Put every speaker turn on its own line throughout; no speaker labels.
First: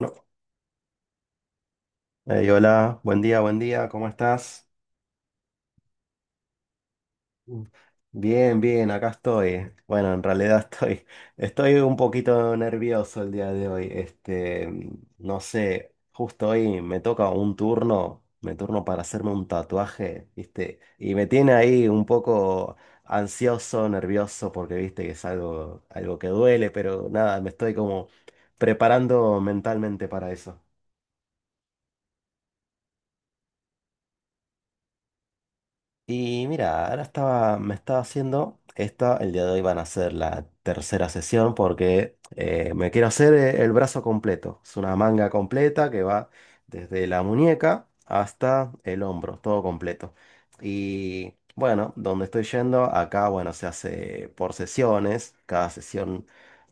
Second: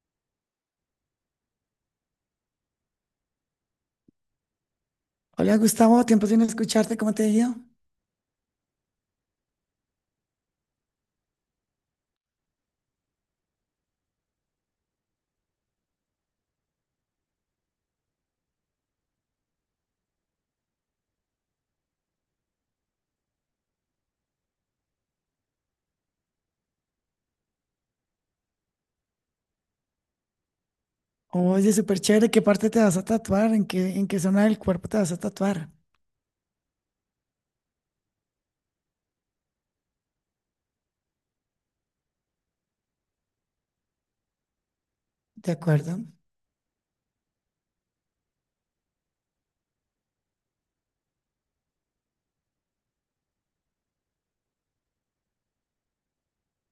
No. Ey, hola, buen día, ¿cómo estás?
Hola Gustavo, tiempo sin escucharte, ¿cómo te ha ido?
Mm. Bien, bien, acá estoy. Bueno, en realidad estoy un poquito nervioso el día de hoy. Este, no sé, justo hoy me toca un turno, me turno para hacerme un tatuaje, ¿viste? Y me tiene ahí un poco ansioso, nervioso, porque viste que es algo que duele, pero nada, me estoy como preparando mentalmente para eso.
Oye, súper chévere, ¿qué parte te vas a tatuar? ¿En qué zona del cuerpo te vas a tatuar?
Y mira, ahora me estaba haciendo esta, el día de hoy van a ser la tercera sesión porque me quiero hacer el brazo completo. Es una manga
¿De
completa
acuerdo?
que va desde la muñeca hasta el hombro, todo completo. Y bueno, donde estoy yendo, acá, bueno, se hace por sesiones, cada sesión,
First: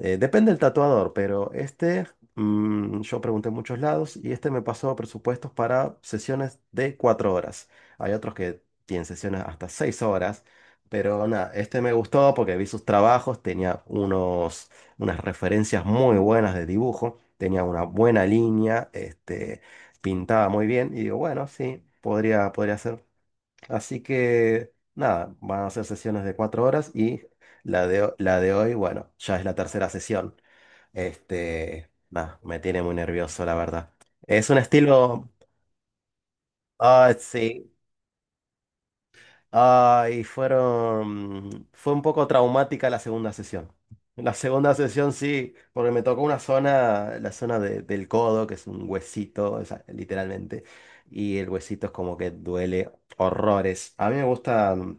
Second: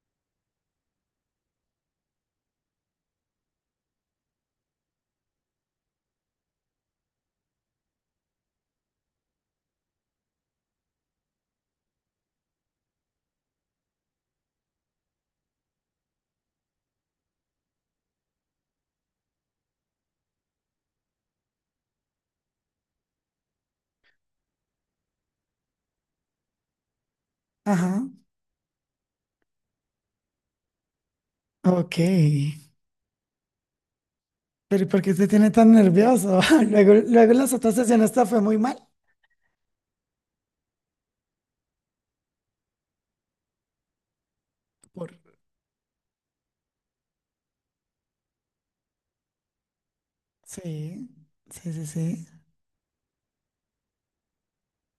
depende del tatuador, pero este, yo pregunté en muchos lados y este me pasó presupuestos para sesiones de 4 horas. Hay otros que tienen sesiones hasta 6 horas. Pero nada, este me gustó porque vi sus trabajos, tenía unas referencias muy buenas de dibujo, tenía una buena línea, este, pintaba muy bien y digo, bueno, sí, podría ser. Así que nada, van a ser sesiones de 4 horas y la
Ajá,
de, la de hoy, bueno, ya es la tercera sesión. Este,
ok.
nada, me tiene muy nervioso, la verdad. Es un
Pero ¿y por qué te
estilo...
tiene tan nervioso? Luego,
Ah,
luego las
sí.
otras sesiones te fue muy mal.
Ay, fue un poco traumática la segunda sesión. La segunda
Por...
sesión sí, porque me tocó una zona, la zona del codo, que es un huesito, o sea, literalmente,
Sí,
y el
sí,
huesito
sí,
es como
sí.
que duele horrores. A mí me gusta,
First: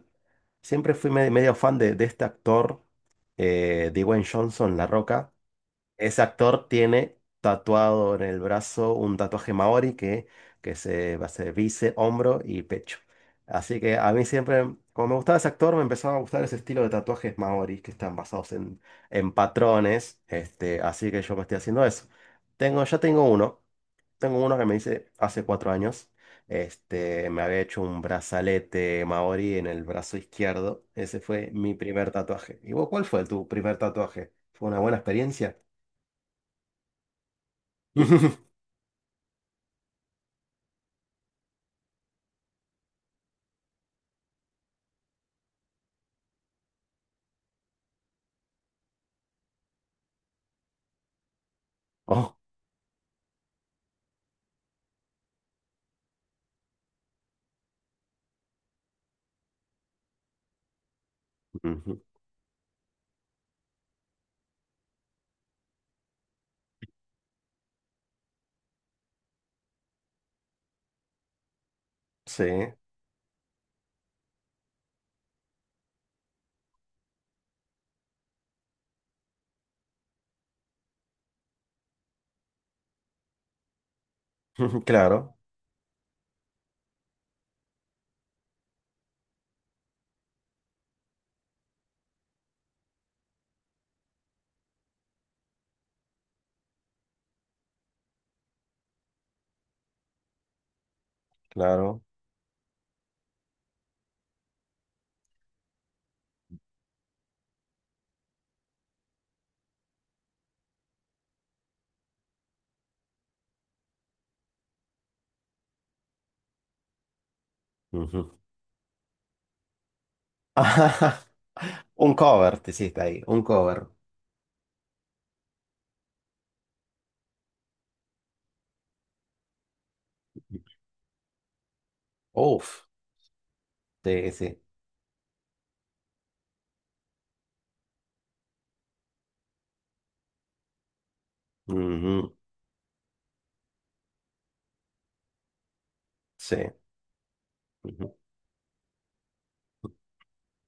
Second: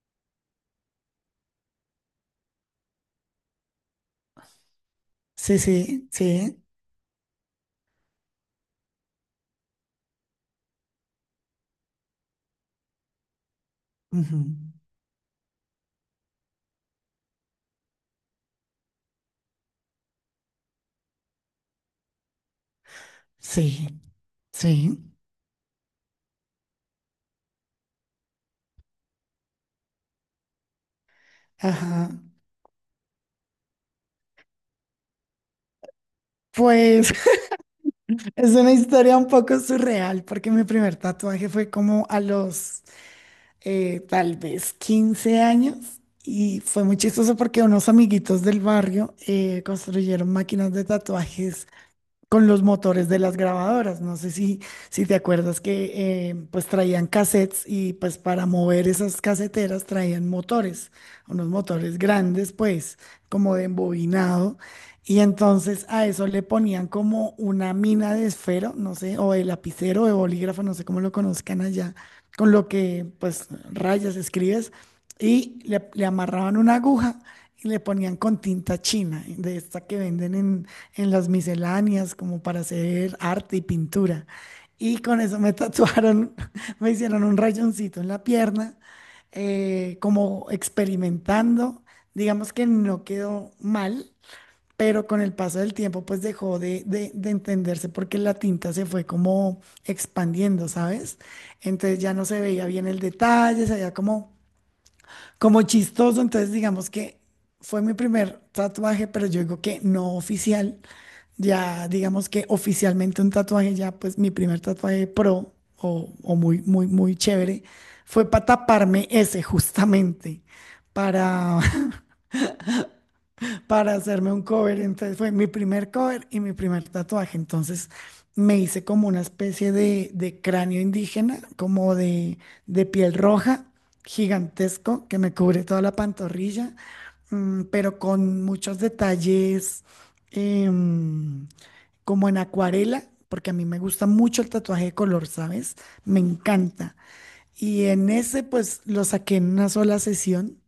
siempre fui medio fan de, este actor, Dwayne Johnson, La Roca.
Sí, sí,
Ese
sí.
actor tiene tatuado en el brazo un tatuaje maori que se va a ser bíceps, hombro y pecho. Así que a mí
Ujú.
siempre, como me gustaba ese actor, me empezaba a gustar ese estilo de tatuajes maori que están basados en patrones. Este, así que yo me estoy haciendo eso. Ya tengo uno.
Sí,
Tengo uno que me
sí.
hice hace 4 años. Este, me había hecho un brazalete maori en el brazo izquierdo. Ese fue mi
Ajá.
primer tatuaje. ¿Y vos cuál fue tu primer tatuaje? ¿Fue una buena experiencia?
Pues es una historia un poco surreal porque mi primer tatuaje fue como a los tal vez 15 años, y fue muy chistoso porque unos amiguitos del barrio construyeron máquinas de tatuajes
Oh.
con los motores de las grabadoras. No sé si te acuerdas que pues traían cassettes, y pues para mover esas caseteras traían motores, unos motores
Ujú.
grandes pues como de embobinado. Y entonces a eso le ponían como una mina de esfero, no sé, o de lapicero, de bolígrafo, no sé cómo lo conozcan allá,
Sí,
con lo que pues rayas, escribes, y le amarraban una aguja y le ponían con tinta china, de esta que venden en las misceláneas, como para hacer arte y pintura. Y con
claro,
eso me tatuaron, me hicieron un rayoncito en la pierna, como experimentando. Digamos que no quedó mal, pero con el paso del tiempo pues dejó de entenderse porque la tinta se fue como expandiendo, ¿sabes? Entonces
claro.
ya no se veía bien el detalle, se veía como, chistoso. Entonces digamos que fue mi primer tatuaje, pero yo digo que no oficial. Ya, digamos que oficialmente un tatuaje, ya pues mi primer tatuaje pro, o muy, muy, muy chévere, fue
Ujú.
para taparme ese justamente,
Ajá,
para,
un cover, te hiciste ahí, un cover.
para hacerme un cover. Entonces fue mi primer cover y mi primer tatuaje. Entonces me hice como una especie de cráneo indígena, como de,
Uf,
de piel roja,
sí, sí.
gigantesco, que me cubre toda la pantorrilla, pero con muchos detalles. em, Como
Ujú.
en acuarela, porque a mí me gusta mucho el tatuaje de color, ¿sabes? Me
Sí.
encanta. Y en
Ujú.
ese, pues lo saqué en una sola sesión.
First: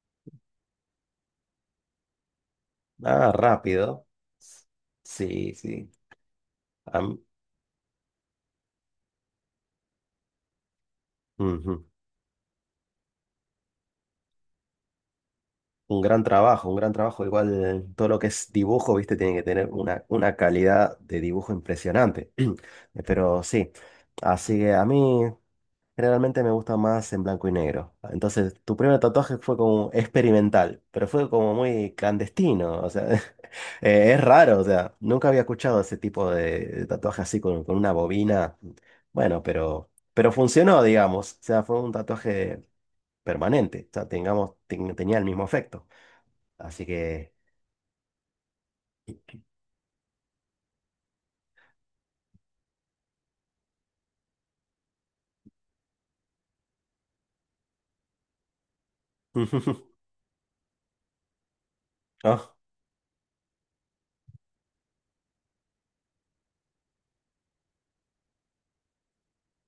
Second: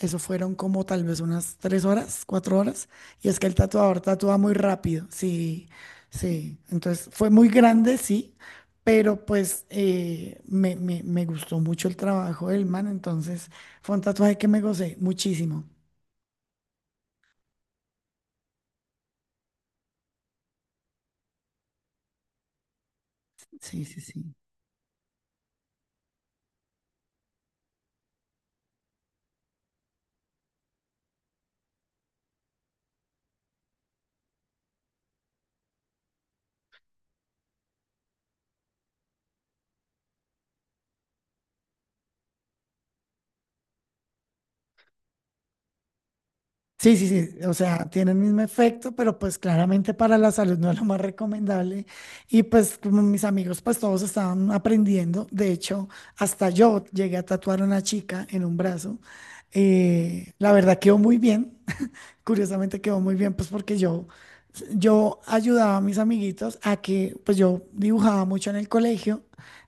Eso fueron como tal vez unas 3 horas, 4 horas. Y
Ah,
es que el tatuador
rápido.
tatúa muy rápido,
Sí,
sí,
sí.
sí. Entonces
Am-
fue muy grande, sí, pero pues me gustó mucho
Ujú.
el trabajo del man. Entonces fue un tatuaje que me gocé muchísimo.
Un gran trabajo, un gran trabajo. Igual todo lo que es dibujo, viste, tiene que tener una, calidad de dibujo impresionante. Pero sí,
Sí, sí, sí.
así que a mí. Generalmente me gusta más en blanco y negro. Entonces, tu primer tatuaje fue como experimental, pero fue como muy clandestino. O sea, es raro. O sea, nunca había escuchado ese tipo de, tatuaje así con una bobina. Bueno, pero funcionó, digamos. O sea, fue un tatuaje permanente. O sea, tenía el mismo efecto. Así
Sí, sí,
que.
sí, o sea, tiene el mismo efecto, pero pues claramente para la salud no es lo más recomendable. Y pues como mis amigos, pues todos estaban aprendiendo. De hecho, hasta yo llegué a tatuar a una chica en un brazo. La verdad quedó muy bien,
Oh,
curiosamente quedó muy bien, pues porque yo ayudaba a mis amiguitos a que, pues yo dibujaba mucho en el colegio,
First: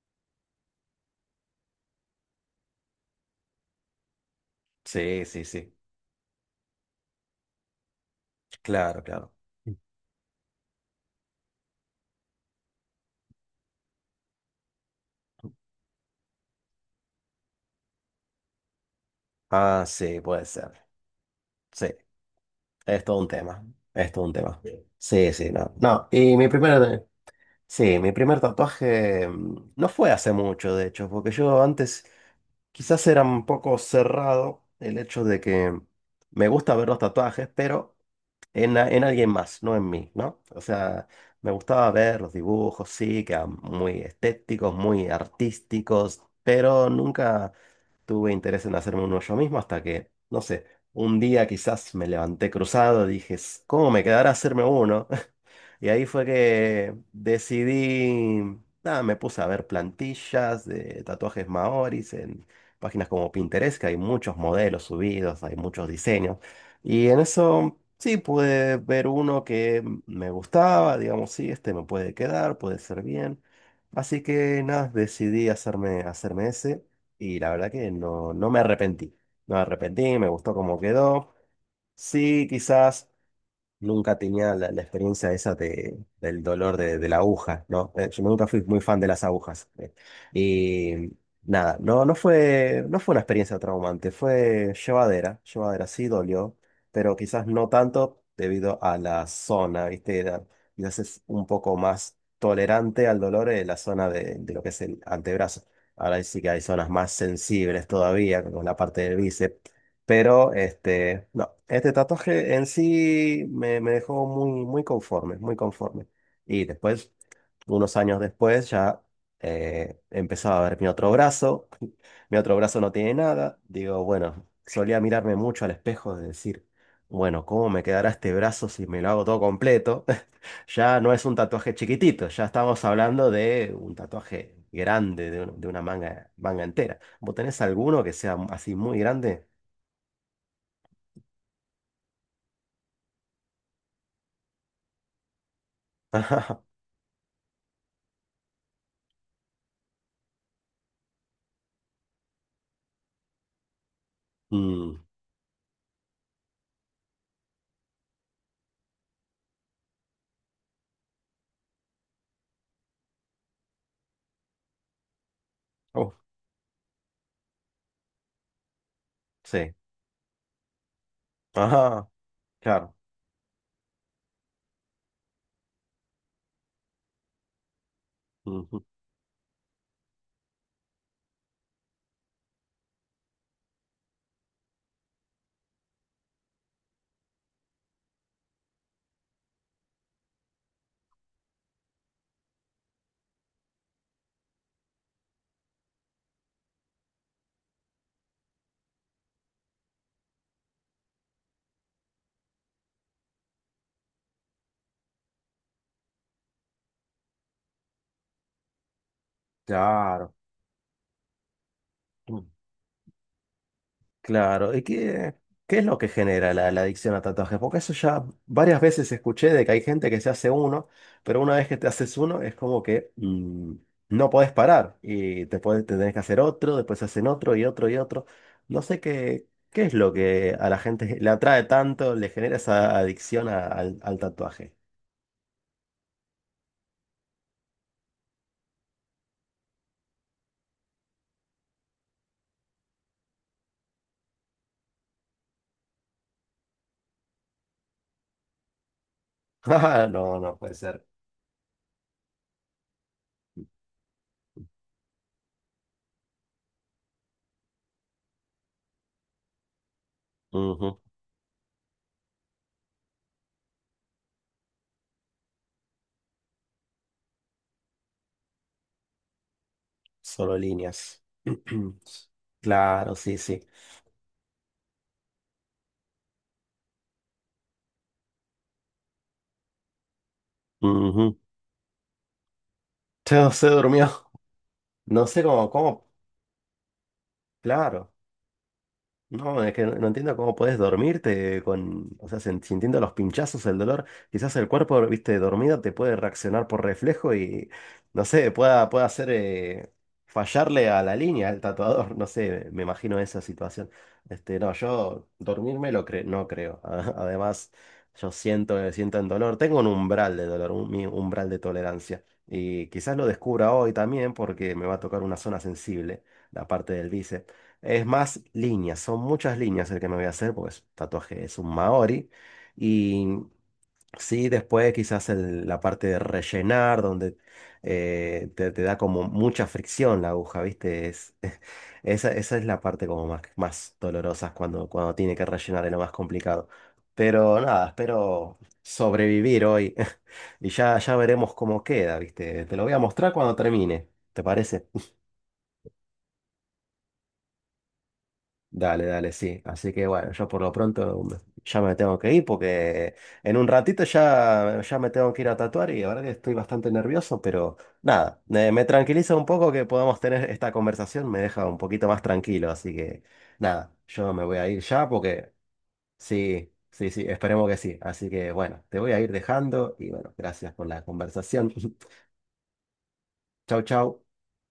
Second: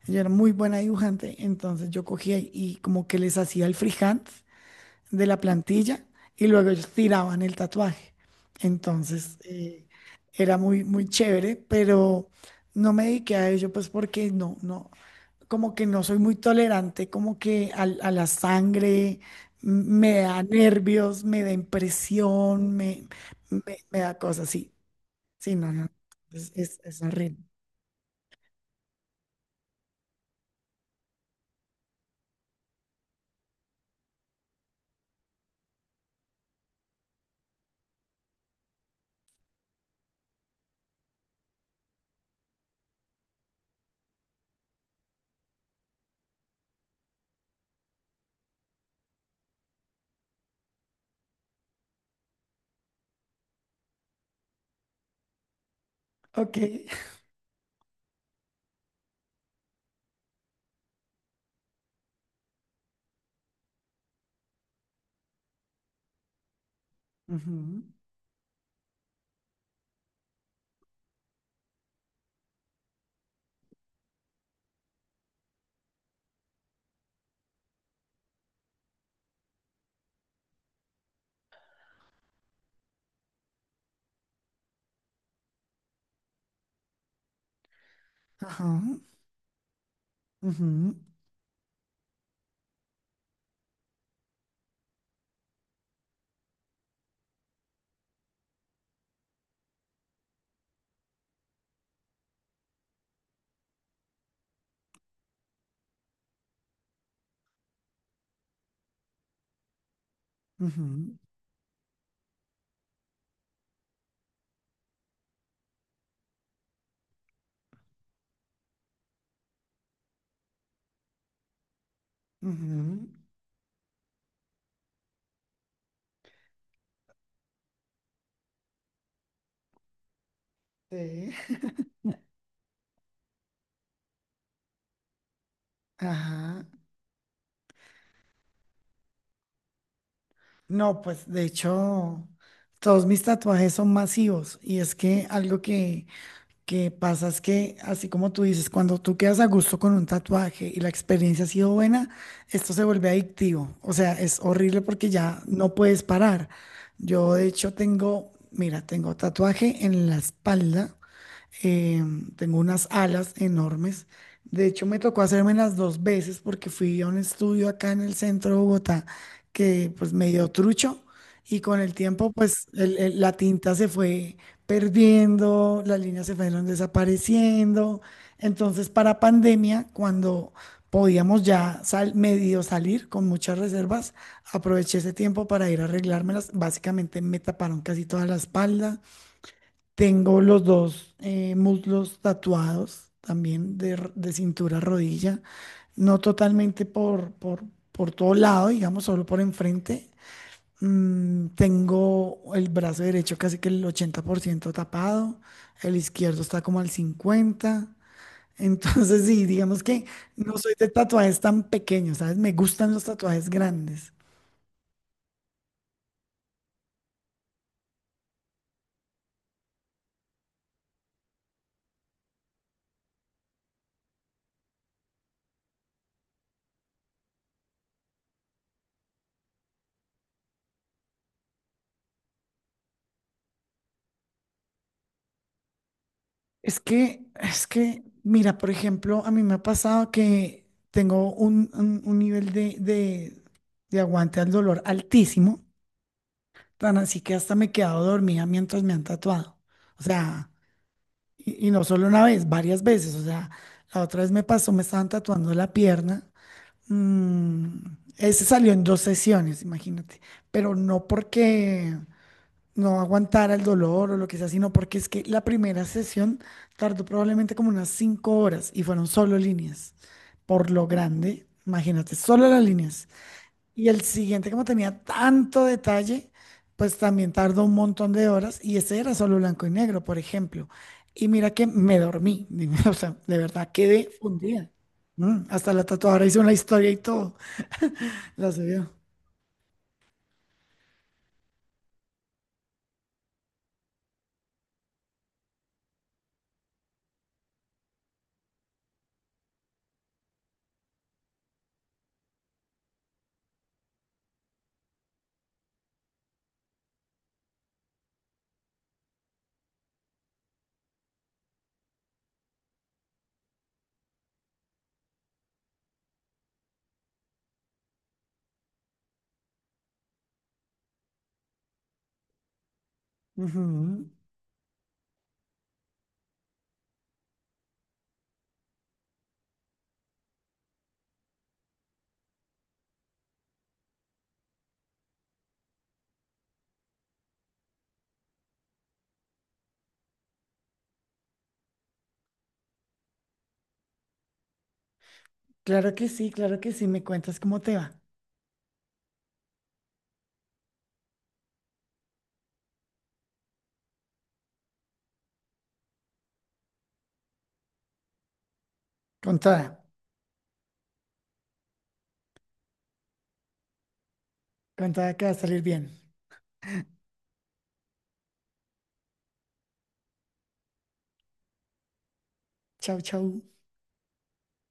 yo era muy buena dibujante, entonces yo cogía y como que les hacía el freehand
sí,
de la
sí, sí.
plantilla y luego ellos tiraban el tatuaje.
Claro, claro.
Entonces, era muy, muy chévere, pero no me dediqué a ello pues porque no, no, como que no soy muy tolerante, como que a, la sangre
Ah,
me
sí,
da
puede ser.
nervios, me da
Sí.
impresión,
Es
me,
todo un tema,
me, me
es
da
todo un
cosas.
tema.
Sí,
Sí, sí,
sí, no,
no.
no,
No, y mi
es
primer,
horrible.
sí, mi primer tatuaje no fue hace mucho, de hecho, porque yo antes quizás era un poco cerrado el hecho de que me gusta ver los tatuajes, pero en, en alguien más, no en mí, ¿no? O sea, me gustaba ver los dibujos, sí, que eran muy estéticos, muy artísticos, pero nunca tuve interés en hacerme uno yo mismo hasta que, no sé, un día quizás me levanté cruzado, dije, ¿Cómo me quedará hacerme uno? Y ahí fue
Ok.
que decidí, nada, me puse a ver plantillas de tatuajes maoris en páginas como Pinterest, que hay muchos modelos subidos, hay muchos diseños. Y en eso
Ujú,
sí pude ver uno que me gustaba, digamos, sí, este me puede quedar, puede ser bien. Así que nada, decidí hacerme ese y la verdad que no, no me arrepentí. No me arrepentí, me gustó cómo quedó. Sí, quizás. Nunca tenía la, experiencia esa del dolor de la aguja, ¿no? Yo nunca fui
ajá,
muy fan de las agujas.
ujú,
Y nada, no, no fue una experiencia traumante, fue llevadera, llevadera, sí dolió, pero quizás no tanto debido a la zona, ¿viste? Quizás es un poco más tolerante al dolor en la zona de, lo que es el antebrazo. Ahora sí que hay zonas más sensibles todavía, como la parte del bíceps. Pero
ujú,
este, no, este tatuaje en sí me dejó muy, muy conforme, muy conforme. Y después, unos años después, ya empezaba a ver mi otro brazo. Mi otro brazo no
ujú,
tiene nada. Digo, bueno, solía mirarme mucho al espejo de decir, bueno, ¿cómo me quedará este brazo si me lo hago todo completo? Ya no es
sí,
un tatuaje chiquitito, ya estamos hablando de un tatuaje grande, de una manga, manga
ajá.
entera. ¿Vos tenés alguno que sea así muy grande?
No, pues de hecho, todos mis tatuajes son masivos, y es que algo que, que pasa es que, así como tú dices, cuando tú quedas a gusto con un tatuaje y la experiencia ha sido buena, esto se vuelve adictivo. O sea, es horrible
Mm,
porque ya no puedes parar. Yo de hecho tengo, mira, tengo tatuaje en la espalda, eh, tengo unas alas enormes. De hecho, me tocó hacerme las dos
oh,
veces porque fui a un estudio acá en el centro de Bogotá
sí.
que pues me dio trucho, y con el
Ajá,
tiempo pues
claro.
la tinta se fue perdiendo, las líneas se fueron desapareciendo.
Ujú.
Entonces, para pandemia, cuando podíamos ya medio salir con muchas reservas, aproveché ese tiempo para ir a arreglármelas. Básicamente me taparon casi toda la espalda. Tengo los dos muslos tatuados también de cintura a rodilla, no totalmente por, todo lado, digamos, solo por enfrente. Tengo el brazo derecho casi que el 80% tapado, el izquierdo está como al 50%. Entonces, sí, digamos que
Claro.
no soy de tatuajes tan pequeños, ¿sabes?
Mm.
Me gustan los tatuajes grandes.
Claro. ¿Y qué, es lo que genera la adicción a tatuajes? Porque eso ya varias veces escuché de que hay gente que se hace uno, pero una vez que te haces uno es como que no podés parar y te tenés que hacer otro, después se hacen otro y otro y otro. No sé qué es lo que a la gente le atrae tanto, le genera esa adicción al tatuaje.
Es que, mira, por ejemplo, a mí me ha pasado que tengo un, nivel de aguante al dolor altísimo, tan así que hasta me he quedado dormida mientras me han tatuado. O
No,
sea,
no puede ser.
y no solo una vez, varias veces. O sea, la otra vez me pasó, me estaban tatuando la pierna. Ese salió en dos sesiones, imagínate. Pero no porque no aguantara el dolor o lo que sea, sino porque es que la primera sesión tardó probablemente como unas 5 horas y fueron solo líneas.
Solo
Por lo
líneas.
grande, imagínate, solo las líneas.
Claro, sí, sí.
Y el siguiente, como tenía tanto detalle, pues también tardó un montón de horas, y ese era solo blanco y negro, por ejemplo. Y
Ujú.
mira que me dormí, o sea, de
Entonces se
verdad
durmió.
quedé fundida.
No sé cómo,
Hasta la
cómo.
tatuadora hizo una historia y todo,
Claro.
la subió.
No, es que no entiendo cómo podés dormirte con, o sea, sintiendo los pinchazos, el dolor. Quizás el cuerpo, viste, dormido te puede reaccionar por reflejo y, no sé, pueda hacer fallarle a la línea al tatuador. No sé, me imagino esa situación. Este, no, yo dormirme no creo. Además, yo siento el dolor. Tengo un umbral de dolor, un mi umbral de tolerancia. Y quizás lo descubra hoy también porque me va a tocar una zona sensible, la parte del bíceps. Son muchas líneas el que me voy a hacer, porque es un tatuaje, es un maori. Y
Ujú.
sí, después quizás la parte de rellenar, donde te, da como mucha fricción la aguja, ¿viste? Esa es la parte como más, más dolorosa cuando tiene que rellenar, es lo más complicado. Pero nada, espero sobrevivir hoy y ya veremos cómo queda, ¿viste? Te lo voy a mostrar cuando termine, ¿te parece?
Claro que sí, me cuentas cómo te va.
Dale, dale, sí. Así que bueno, yo por lo pronto ya me tengo que ir porque en un ratito ya, me tengo que ir a tatuar y la verdad que estoy bastante nervioso, pero nada, me tranquiliza
Con
un
toda.
poco que podamos tener esta conversación, me deja un poquito más tranquilo, así que nada, yo me voy a ir ya
Contada que va a
porque
salir bien.
sí, sí, sí, esperemos que sí. Así que bueno, te voy a ir dejando y bueno, gracias por la conversación.
Chau, chau.
Chau, chau.